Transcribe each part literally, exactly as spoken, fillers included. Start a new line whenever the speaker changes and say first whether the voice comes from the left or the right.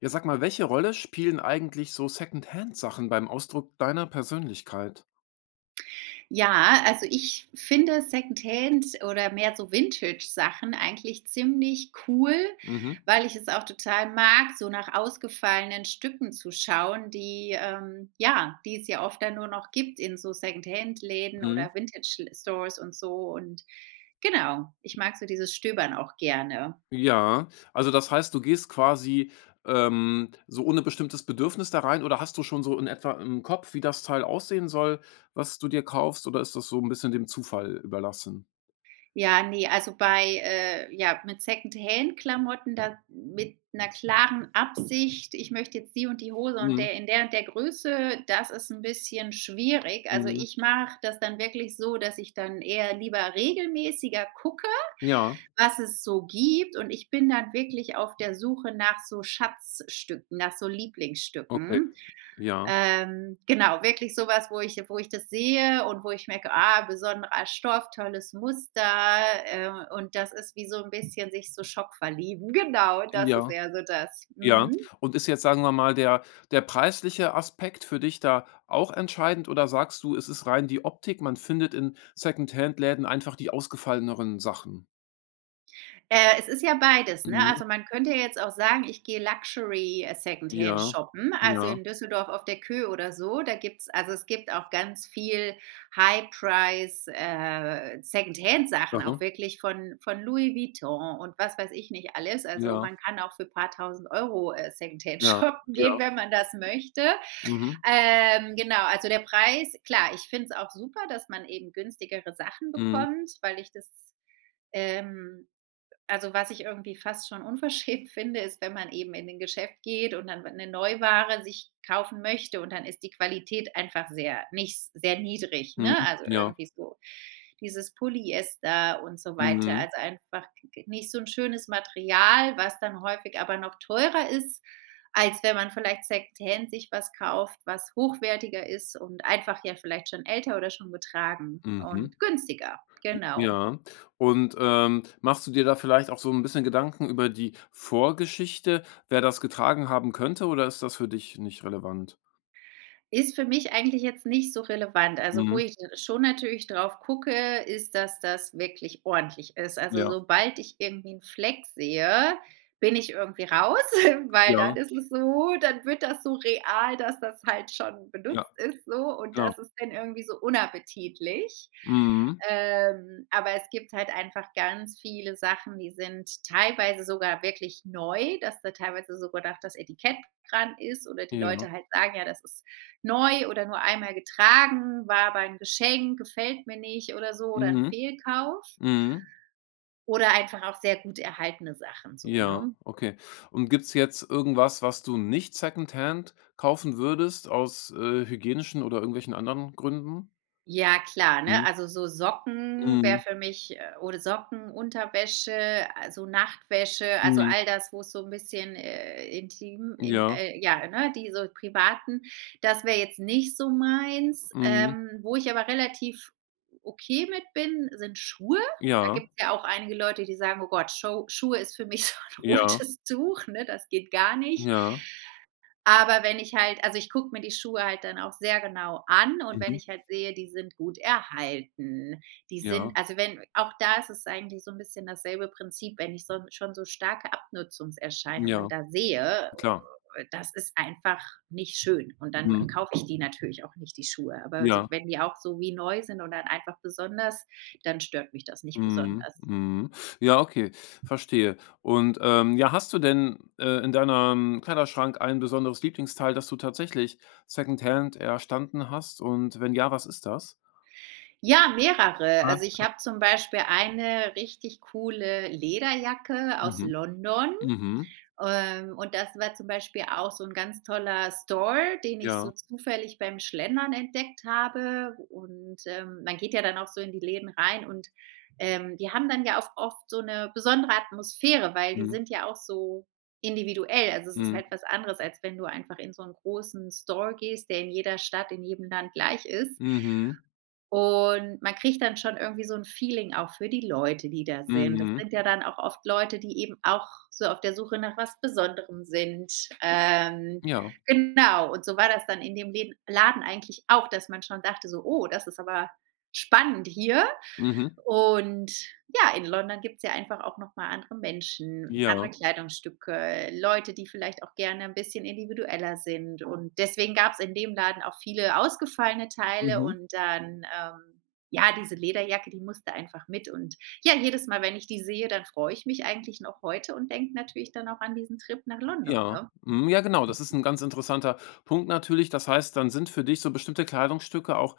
left: Ja, sag mal, welche Rolle spielen eigentlich so Secondhand-Sachen beim Ausdruck deiner Persönlichkeit?
right: Ja, also ich finde Secondhand oder mehr so Vintage-Sachen eigentlich ziemlich cool,
left: Mhm.
right: weil ich es auch total mag, so nach ausgefallenen Stücken zu schauen, die, ähm, ja, die es ja oft dann nur noch gibt in so Secondhand-Läden
left: Mhm.
right: oder Vintage-Stores und so. Und genau, ich mag so dieses Stöbern auch gerne.
left: Ja, also das heißt, du gehst quasi, ähm, so ohne bestimmtes Bedürfnis da rein oder hast du schon so in etwa im Kopf, wie das Teil aussehen soll, was du dir kaufst, oder ist das so ein bisschen dem Zufall überlassen?
right: Ja, ne, also bei äh, ja, mit Secondhand-Klamotten, da mit einer klaren Absicht: „Ich möchte jetzt die und die Hose und
left: Mhm,
right: der in der und der Größe“, das ist ein bisschen schwierig. Also,
left: mhm.
right: ich mache das dann wirklich so, dass ich dann eher lieber regelmäßiger gucke,
left: Ja,
right: was es so gibt. Und ich bin dann wirklich auf der Suche nach so Schatzstücken, nach so
left: okay,
right: Lieblingsstücken.
left: ja,
right: Ähm, genau, wirklich so was, wo ich wo ich das sehe und wo ich merke: „Ah, besonderer Stoff, tolles Muster“, äh, und das ist wie so ein bisschen sich so schock verlieben. Genau, das ist
left: ja.
right: eher so das.
left: Ja.
right: Mhm.
left: Und ist jetzt, sagen wir mal, der der preisliche Aspekt für dich da auch entscheidend oder sagst du, es ist rein die Optik, man findet in Secondhand Läden einfach die ausgefalleneren Sachen?
right: Äh, es ist ja beides, ne?
left: Mhm.
right: Also, man könnte ja jetzt auch sagen, ich gehe Luxury, äh, Secondhand
left: Ja,
right: shoppen, also
left: ja.
right: in Düsseldorf auf der Kö oder so. Da gibt's also, es gibt auch ganz viel High Price, äh, Secondhand-Sachen, auch
left: Aha.
right: wirklich von von Louis Vuitton und was weiß ich nicht alles. Also,
left: Ja,
right: man kann auch für ein paar tausend Euro äh, Secondhand
left: ja,
right: shoppen
left: ja.
right: gehen, wenn man das möchte.
left: Mhm.
right: Ähm, genau, also der Preis klar, ich finde es auch super, dass man eben günstigere Sachen
left: Mhm.
right: bekommt, weil ich das, ähm also, was ich irgendwie fast schon unverschämt finde, ist, wenn man eben in den Geschäft geht und dann eine Neuware sich kaufen möchte und dann ist die Qualität einfach sehr nicht sehr niedrig,
left: Mhm.
right: ne? Also,
left: Ja.
right: irgendwie so dieses Polyester und so weiter.
left: Mhm.
right: Also, einfach nicht so ein schönes Material, was dann häufig aber noch teurer ist, als wenn man vielleicht Secondhand sich was kauft, was hochwertiger ist und einfach ja vielleicht schon älter oder schon getragen
left: Mhm.
right: und günstiger,
left: J
right: genau.
left: ja. Und, ähm, machst du dir da vielleicht auch so ein bisschen Gedanken über die Vorgeschichte, wer das getragen haben könnte, oder ist das für dich nicht relevant?
right: Ist für mich eigentlich jetzt nicht so relevant. Also, wo
left: Mhm.
right: ich schon natürlich drauf gucke, ist, dass das wirklich ordentlich ist. Also,
left: Ja,
right: sobald ich irgendwie 'n Fleck sehe, bin ich irgendwie raus, weil
left: ja,
right: dann ist es so dann wird das so real, dass das halt schon
left: ja.
right: benutzt ist so und
left: Klar.
right: das ist dann irgendwie so unappetitlich.
left: Mhm.
right: Ähm, aber es gibt halt einfach ganz viele Sachen, die sind teilweise sogar wirklich neu, dass da teilweise sogar noch das Etikett dran ist oder die
left: Ja.
right: Leute halt sagen: „Ja, das ist neu oder nur einmal getragen, war aber ein Geschenk, gefällt mir nicht oder so oder ein
left: Mhm.
right: Fehlkauf
left: Mhm.
right: oder einfach auch sehr gut erhaltene Sachen so“,
left: Ja,
right: ne?
left: okay. Und gibt's jetzt irgendwas, was du nicht secondhand kaufen würdest aus, äh, hygienischen oder irgendwelchen anderen Gründen?
right: Ja, klar, ne?
left: Mhm.
right: Also, so Socken
left: Mhm.
right: wäre für mich äh, oder Socken, Unterwäsche, äh, so Nachtwäsche, also
left: Mhm.
right: all das, wo es so ein bisschen, äh, intim in
left: Ja.
right: äh, ja, ne, die so privaten, das wäre jetzt nicht so meins.
left: Mhm.
right: Ähm, wo ich aber relativ okay mit bin, sind Schuhe. Da
left: Ja.
right: gibt es ja auch einige Leute, die sagen: „Oh Gott, Scho Schuhe ist für mich so ein
left: Ja.
right: rotes Tuch, ne, das geht gar nicht.“
left: Ja.
right: Aber wenn ich halt also, ich gucke mir die Schuhe halt dann auch sehr genau an und wenn
left: Mhm.
right: ich halt sehe, die sind gut erhalten, die sind
left: Ja.
right: also, wenn auch da ist es eigentlich so ein bisschen dasselbe Prinzip, wenn ich so schon so starke Abnutzungserscheinungen
left: Ja.
right: da sehe,
left: Klar.
right: das ist einfach nicht schön. Und dann
left: Mhm.
right: kaufe ich die natürlich auch nicht, die Schuhe. Aber so
left: Ja.
right: wenn die auch so wie neu sind und dann einfach besonders, dann stört mich das nicht
left: Mhm,
right: besonders.
left: mhm. Ja, okay, verstehe. Und, ähm, ja, hast du denn, äh, in deinem Kleiderschrank ein besonderes Lieblingsteil, das du tatsächlich secondhand erstanden hast? Und wenn ja, was ist das?
right: Ja, mehrere. Also,
left: Ah,
right: ich habe zum Beispiel eine richtig coole Lederjacke aus
left: mhm,
right: London,
left: mhm,
right: ähm, und das war zum Beispiel auch so ein ganz toller Store, den ich
left: ja,
right: so zufällig beim Schlendern entdeckt habe. Und, ähm, man geht ja dann auch so in die Läden rein und, ähm, die haben dann ja auch oft so eine besondere Atmosphäre, weil die
left: mhm,
right: sind ja auch so individuell. Also, es ist
left: mhm,
right: halt was anderes, als wenn du einfach in so einen großen Store gehst, der in jeder Stadt, in jedem Land gleich ist.
left: mhm,
right: Und man kriegt dann schon irgendwie so ein Feeling auch für die Leute, die da sind. Das
left: mhm,
right: sind ja dann auch oft Leute, die eben auch so auf der Suche nach was Besonderem sind. Ähm,
left: ja,
right: genau, und so war das dann in dem Läden Laden eigentlich auch, dass man schon dachte so: „Oh, das ist aber spannend hier.“
left: mhm,
right: Und ja, in London gibt's ja einfach auch noch mal andere Menschen,
left: ja,
right: andere Kleidungsstücke, Leute, die vielleicht auch gerne ein bisschen individueller sind. Und deswegen gab's in dem Laden auch viele ausgefallene Teile
left: mhm.
right: und dann, ähm, ja, diese Lederjacke, die musste einfach mit. Und ja, jedes Mal, wenn ich die sehe, dann freue ich mich eigentlich noch heute und denke natürlich dann auch an diesen Trip nach London,
left: Ja,
right: ne?
left: mhm, ja genau, das ist ein ganz interessanter Punkt natürlich. Das heißt, dann sind für dich so bestimmte Kleidungsstücke auch,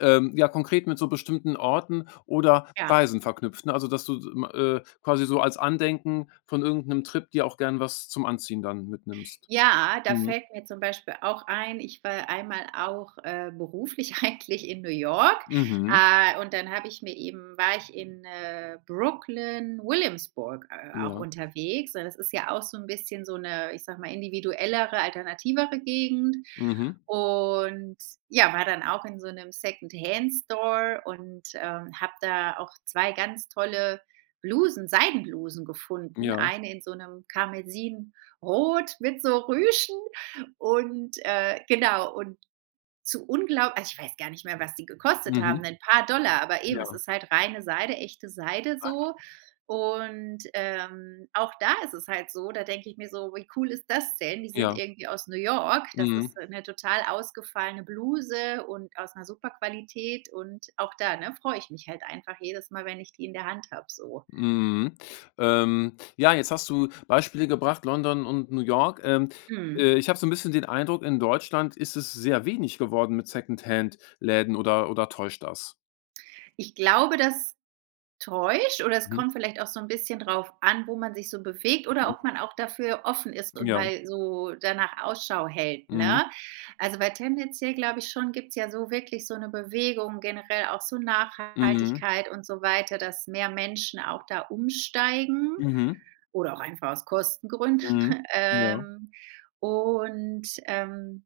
left: ähm, ja, konkret mit so bestimmten Orten oder
right: Ja.
left: Reisen verknüpft, ne? Also, dass du, m äh, quasi so als Andenken von irgendeinem Trip dir auch gern was zum Anziehen dann mitnimmst.
right: Ja, da
left: Mhm.
right: fällt mir zum Beispiel auch ein, ich war einmal auch, äh, beruflich eigentlich in New York,
left: Mhm.
right: äh, und dann habe ich mir eben war ich in, äh, Brooklyn, Williamsburg, äh, auch
left: Ja.
right: unterwegs. Und das ist ja auch so ein bisschen so eine, ich sage mal, individuellere, alternativere Gegend.
left: Mhm.
right: Und ja, war dann auch in so 'nem Secondhand-Store und, ähm, habe da auch zwei ganz tolle Blusen, Seidenblusen gefunden,
left: Ja.
right: eine in so einem Karmesin. Brot mit so Rüschen und, äh, genau, und zu unglaublich. Also, ich weiß gar nicht mehr, was die gekostet
left: Mhm.
right: haben, ein paar Dollar, aber eben, es
left: Ja.
right: ist halt reine Seide, echte Seide so. Und, ähm, auch da ist es halt so, da denke ich mir so: „Wie cool ist das denn?“ Die sind
left: Ja.
right: irgendwie aus New York. Das
left: Mhm.
right: ist eine total ausgefallene Bluse und aus einer super Qualität und auch da, ne, freue ich mich halt einfach jedes Mal, wenn ich die in der Hand habe so.
left: Mhm. Ähm, ja, jetzt hast du Beispiele gebracht, London und New York. Ähm,
right: Mhm.
left: äh, ich habe so ein bisschen den Eindruck, in Deutschland ist es sehr wenig geworden mit Secondhand-Läden oder oder täuscht das?
right: Ich glaube, dass Täuscht oder es
left: Mhm,
right: kommt vielleicht auch so ein bisschen drauf an, wo man sich so bewegt oder
left: mhm,
right: ob man auch dafür offen ist und
left: ja.
right: mal so danach Ausschau hält,
left: Mhm,
right: ne? Also, weil tendenziell, glaube ich schon, gibt's ja so wirklich so eine Bewegung, generell auch so
left: mhm,
right: Nachhaltigkeit und so weiter, dass mehr Menschen auch da umsteigen
left: mhm,
right: oder auch einfach aus Kostengründen.
left: mhm, ja,
right: Ähm, und, ähm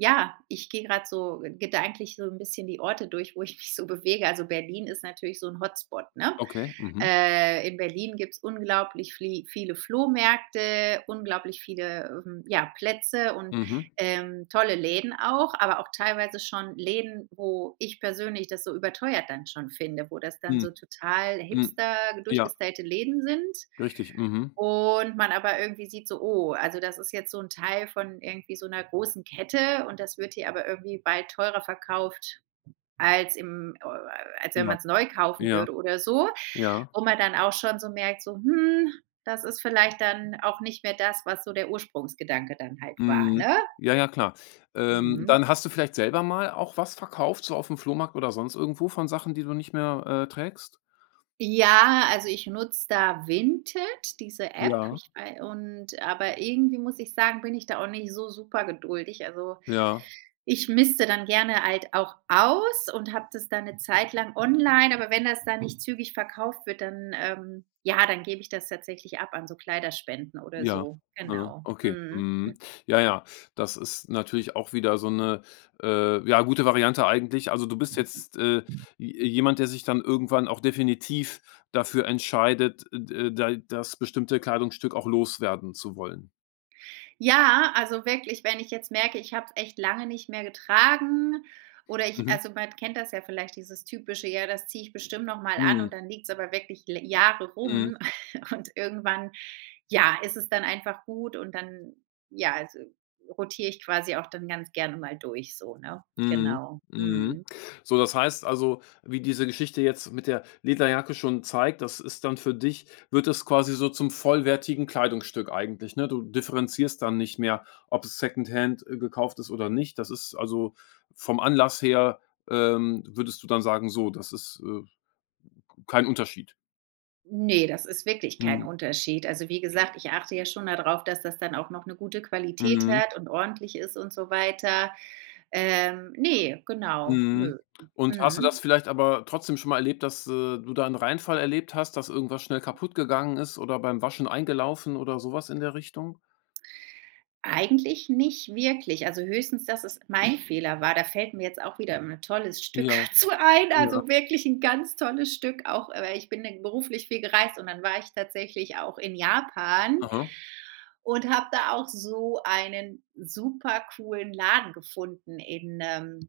right: ja, ich gehe gerade so gedanklich so ein bisschen die Orte durch, wo ich mich so bewege. Also, Berlin ist natürlich so ein Hotspot, ne?
left: okay, mhm,
right: Äh, in Berlin gibt's unglaublich vli viele Flohmärkte, unglaublich viele, ähm, ja, Plätze und,
left: mhm,
right: ähm, tolle Läden auch, aber auch teilweise schon Läden, wo ich persönlich das so überteuert dann schon finde, wo das dann
left: mhm,
right: so total
left: mhm.
right: hipster
left: Ja,
right: durchgestylte Läden sind.
left: richtig, mhm.
right: Und man aber irgendwie sieht so: „Oh, also das ist jetzt so ein Teil von irgendwie so einer großen Kette und das wird hier aber irgendwie bald teurer verkauft als im äh, als wenn
left: Ja,
right: man es neu kaufen
left: ja,
right: würde oder so.“
left: ja.
right: Wo man dann auch schon so merkt, so: „Hm, das ist vielleicht dann auch nicht mehr das, was so der Ursprungsgedanke dann halt war“,
left: Mhm.
right: ne?
left: Ja, ja, klar. Ähm,
right: Mhm.
left: dann hast du vielleicht selber mal auch was verkauft, so auf dem Flohmarkt oder sonst irgendwo von Sachen, die du nicht mehr, äh, trägst?
right: Ja, also ich nutze da Vinted, diese App,
left: Ja,
right: ich wei und aber irgendwie muss ich sagen, bin ich da auch nicht so super geduldig. Also
left: ja,
right: ich miste dann gerne halt auch aus und habe das dann eine Zeit lang online, aber wenn das dann nicht zügig verkauft wird, dann ähm, ja, dann gebe ich das tatsächlich ab an so Kleiderspenden oder
left: ja.
right: so.
left: Ja,
right: Genau.
left: okay.
right: Mhm.
left: Mhm. Ja, ja. Das ist natürlich auch wieder so eine äh, ja, gute Variante eigentlich. Also, du bist jetzt, äh, j jemand, der sich dann irgendwann auch definitiv dafür entscheidet, äh, da das bestimmte Kleidungsstück auch loswerden zu wollen.
right: Ja, also wirklich, wenn ich jetzt merke, ich habe es echt lange nicht mehr getragen oder ich
left: Mhm.
right: also, man kennt das ja vielleicht, dieses typische: „Ja, das ziehe ich bestimmt noch mal an“
left: Mhm.
right: und dann liegt's aber wirklich l Jahre
left: Mhm.
right: rum und irgendwann, ja, ist es dann einfach gut und dann, ja, also, rotiere ich quasi auch dann ganz gerne mal durch so, ne?
left: Mhm,
right: Genau.
left: mhm.
right: Mhm.
left: So, das heißt also, wie diese Geschichte jetzt mit der Lederjacke schon zeigt, das ist dann für dich wird es quasi so zum vollwertigen Kleidungsstück eigentlich, ne? Du differenzierst dann nicht mehr, ob es Secondhand, äh, gekauft ist oder nicht. Das ist also vom Anlass her, ähm, würdest du dann sagen: „So, das ist, äh, kein Unterschied.“
right: Ne, das ist wirklich kein
left: Mhm,
right: Unterschied. Also, wie gesagt, ich achte ja schon darauf, dass das dann auch noch eine gute Qualität
left: mhm.
right: hat und ordentlich ist und so weiter. Ähm, ne, genau,
left: Mhm.
right: nö.
left: Und hast du das
right: Mhm.
left: vielleicht aber trotzdem schon mal erlebt, dass, äh, du da einen Reinfall erlebt hast, dass irgendwas schnell kaputt gegangen ist oder beim Waschen eingelaufen oder sowas in der Richtung?
right: Eigentlich nicht wirklich. Also, höchstens, dass es mein Fehler war. Da fällt mir jetzt auch wieder ein tolles Stück
left: Ja,
right: zu ein,
left: ja,
right: also, wirklich ein ganz tolles Stück auch, äh ich bin dann beruflich viel gereist und dann war ich tatsächlich auch in Japan
left: aha,
right: und habe da auch so einen super coolen Laden gefunden in, ähm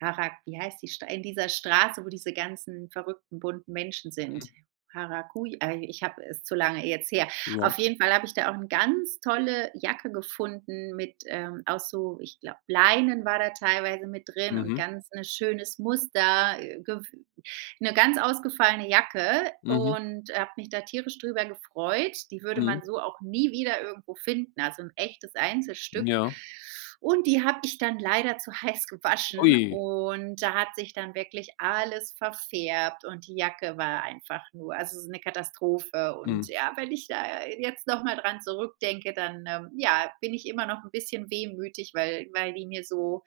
right: Harak wie heißt die Sta in dieser Straße, wo diese ganzen verrückten bunten Menschen sind? Haraguj ah, ich habe es zu lange jetzt her.
left: ja,
right: Auf jeden Fall habe ich da auch eine ganz tolle Jacke gefunden mit, ähm aus so, ich glaube Leinen war da teilweise mit drin und
left: mhm,
right: ganz ein schönes Muster, äh, gew eine ganz ausgefallene Jacke
left: mhm,
right: und habe mich da tierisch drüber gefreut. Die würde
left: mhm,
right: man so auch nie wieder irgendwo finden, also ein echtes Einzelstück.
left: ja.
right: Und die habe ich dann leider zu heiß gewaschen
left: Ui,
right: und da hat sich dann wirklich alles verfärbt und die Jacke war einfach nur, also so 'ne Katastrophe. Und
left: mhm,
right: ja, wenn ich da jetzt noch mal dran zurückdenke, dann, ähm, ja, bin ich immer noch ein bisschen wehmütig, weil weil die mir so,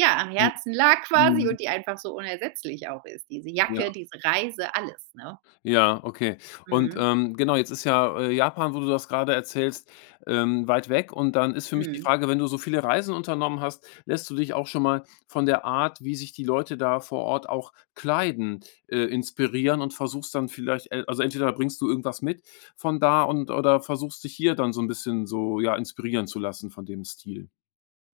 right: ja, am
left: m
right: Herzen lag quasi
left: mhm,
right: und die einfach so unersetzlich auch ist. Diese
left: ja.
right: Jacke, diese Reise, alles, ne?
left: Ja, okay. Und,
right: Mhm.
left: ähm, genau, jetzt ist ja, äh, Japan, wo du das gerade erzählst, ähm, weit weg und dann ist für mich die
right: Mhm.
left: Frage, wenn du so viele Reisen unternommen hast, lässt du dich auch schon mal von der Art, wie sich die Leute da vor Ort auch kleiden, äh, inspirieren und versuchst dann vielleicht el also entweder bringst du irgendwas mit von da und oder versuchst dich hier dann so ein bisschen so, ja, inspirieren zu lassen von dem Stil.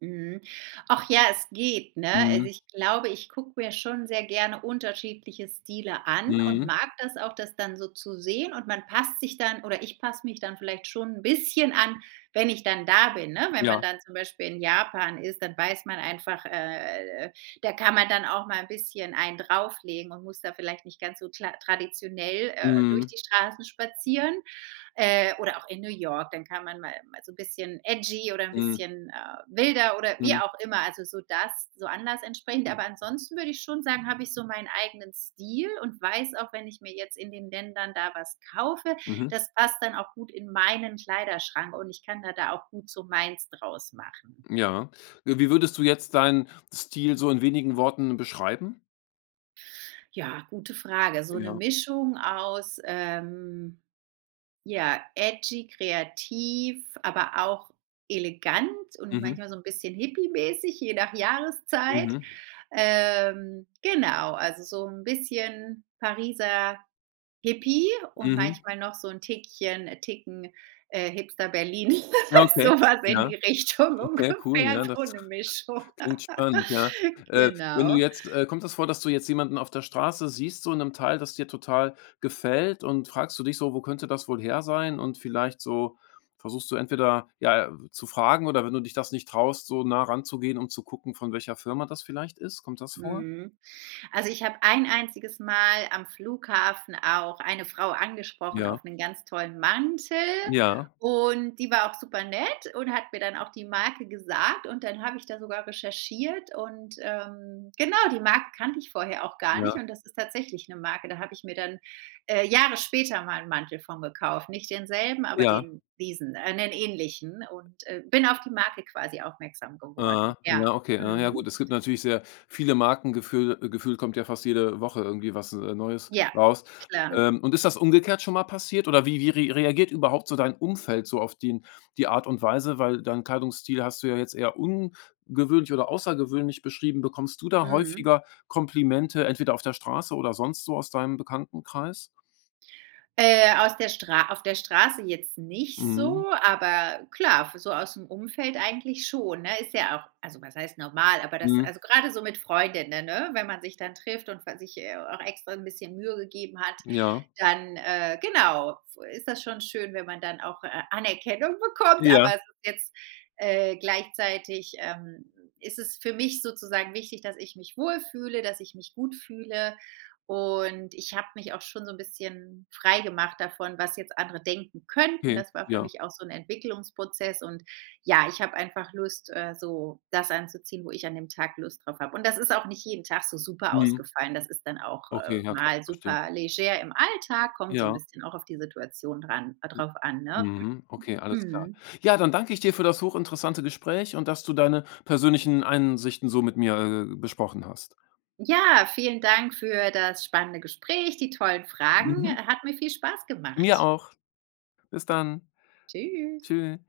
right: Mhm. Ach ja, es geht, ne? Also,
left: Mhm.
right: ich glaube, ich gucke mir schon sehr gerne unterschiedliche Stile an und
left: Mhm.
right: mag das auch, das dann so zu sehen, und man passt sich dann, oder ich passe mich dann vielleicht schon ein bisschen an, wenn ich dann da bin, ne? Wenn man
left: Ja.
right: dann zum Beispiel in Japan ist, dann weiß man einfach, äh, da kann man dann auch mal ein bisschen einen drauflegen und muss da vielleicht nicht ganz so kla traditionell, äh, durch
left: Mhm.
right: die Straßen spazieren. Äh, oder auch in New York, dann kann man mal mal so ein bisschen edgy oder ein
left: Mhm.
right: bisschen, äh, wilder oder wie
left: Mhm.
right: auch immer, also so das so anders entsprechend. Aber ansonsten würde ich schon sagen, habe ich so meinen eigenen Stil und weiß auch, wenn ich mir jetzt in den Ländern da was kaufe,
left: Mhm.
right: das passt dann auch gut in meinen Kleiderschrank und ich kann da da auch gut so meins draus machen.
left: Ja. Äh, wie würdest du jetzt deinen Stil so in wenigen Worten beschreiben?
right: Ja, gute Frage. So eine
left: Ja.
right: Mischung aus, ähm ja, edgy, kreativ, aber auch elegant und
left: Mhm.
right: manchmal so ein bisschen mäßig je nach Jahreszeit.
left: Mhm.
right: Ähm, genau, also so ein bisschen Pariser Hippie und
left: Mhm.
right: manchmal noch so ein Tickchen äh, Ticken, äh, Hipster Berlin,
left: Ja, okay.
right: sowas in
left: Ja.
right: die Richtung
left: Okay, cool,
right: ungefähr,
left: ja,
right: so
left: das
right: 'ne Mischung.
left: klingt spannend, ja. Äh, wenn du
right: Genau.
left: jetzt äh, kommt das vor, dass du jetzt jemanden auf der Straße siehst, so in 'nem Teil, das dir total gefällt und fragst du dich so: „Wo könnte das wohl her sein?“ Und vielleicht so versuchst du entweder, ja, äh, zu fragen oder wenn du dich das nicht traust, so nah ranzugehen, um zu gucken, von welcher Firma das vielleicht ist. Kommt das vor?
right: Mhm. Also, ich habe ein einziges Mal am Flughafen auch eine Frau angesprochen
left: Ja.
right: auf 'nen ganz tollen Mantel
left: Ja.
right: und die war auch super nett und hat mir dann auch die Marke gesagt und dann habe ich da sogar recherchiert und, ähm, genau, die Marke kannte ich vorher auch gar nicht
left: Ja.
right: und das ist tatsächlich 'ne Marke. Da habe ich mir dann, äh, Jahre später mal 'n Mantel von gekauft. Nicht denselben, aber
left: Ja.
right: den diesen, äh, 'nen ähnlichen und, äh, bin auf die Marke quasi aufmerksam
left: Ah
right: geworden. Ja.
left: ja, okay. Ah, ja gut,
right: Mhm.
left: es gibt natürlich sehr viele Marken, gefühl äh, gefühlt kommt ja fast jede Woche irgendwie was, äh, Neues
right: Ja,
left: raus.
right: klar.
left: Ähm, und ist das umgekehrt schon mal passiert oder wie wie re reagiert überhaupt so dein Umfeld so auf den die Art und Weise? Weil deinen Kleidungsstil hast du ja jetzt eher ungewöhnlich oder außergewöhnlich beschrieben. Bekommst du da
right: Mhm.
left: häufiger Komplimente, entweder auf der Straße oder sonst so aus deinem Bekanntenkreis?
right: Äh, aus der Stra auf der Straße jetzt nicht
left: Mhm,
right: so, aber klar, so aus dem Umfeld eigentlich schon, ne? Ist ja auch, also, was heißt normal, aber das,
left: mhm,
right: also, gerade so mit Freundinnen, ne, wenn man sich dann trifft und sich, äh, auch extra ein bisschen Mühe gegeben hat,
left: ja.
right: dann, äh, genau, ist das schon schön, wenn man dann auch, äh, Anerkennung bekommt,
left: Ja,
right: aber es ist jetzt, äh, gleichzeitig, ähm, ist es für mich sozusagen wichtig, dass ich mich wohlfühle, dass ich mich gut fühle. Und ich habe mich auch schon so ein bisschen frei gemacht davon, was jetzt andere denken könnten.
left: okay,
right: Das war für
left: ja.
right: mich auch so ein Entwicklungsprozess und ja, ich habe einfach Lust, äh, so das anzuziehen, wo ich an dem Tag Lust drauf habe. Und das ist auch nicht jeden Tag so super
left: Mhm,
right: ausgefallen. Das ist dann auch,
left: okay,
right: äh,
left: ja klar,
right: mal
left: verstehe.
right: super leger im Alltag, kommt so ein
left: Ja.
right: bisschen auch auf die Situation dran äh, drauf an, ne?
left: Mhm. Okay, alles klar.
right: Mhm.
left: Ja, dann danke ich dir für das hochinteressante Gespräch und dass du deine persönlichen Einsichten so mit mir, äh, besprochen hast.
right: Ja, vielen Dank für das spannende Gespräch, die tollen Fragen.
left: Mhm.
right: Hat mir viel Spaß
left: Mir
right: gemacht.
left: auch. Bis dann.
right: Tschüss.
left: Tschüss.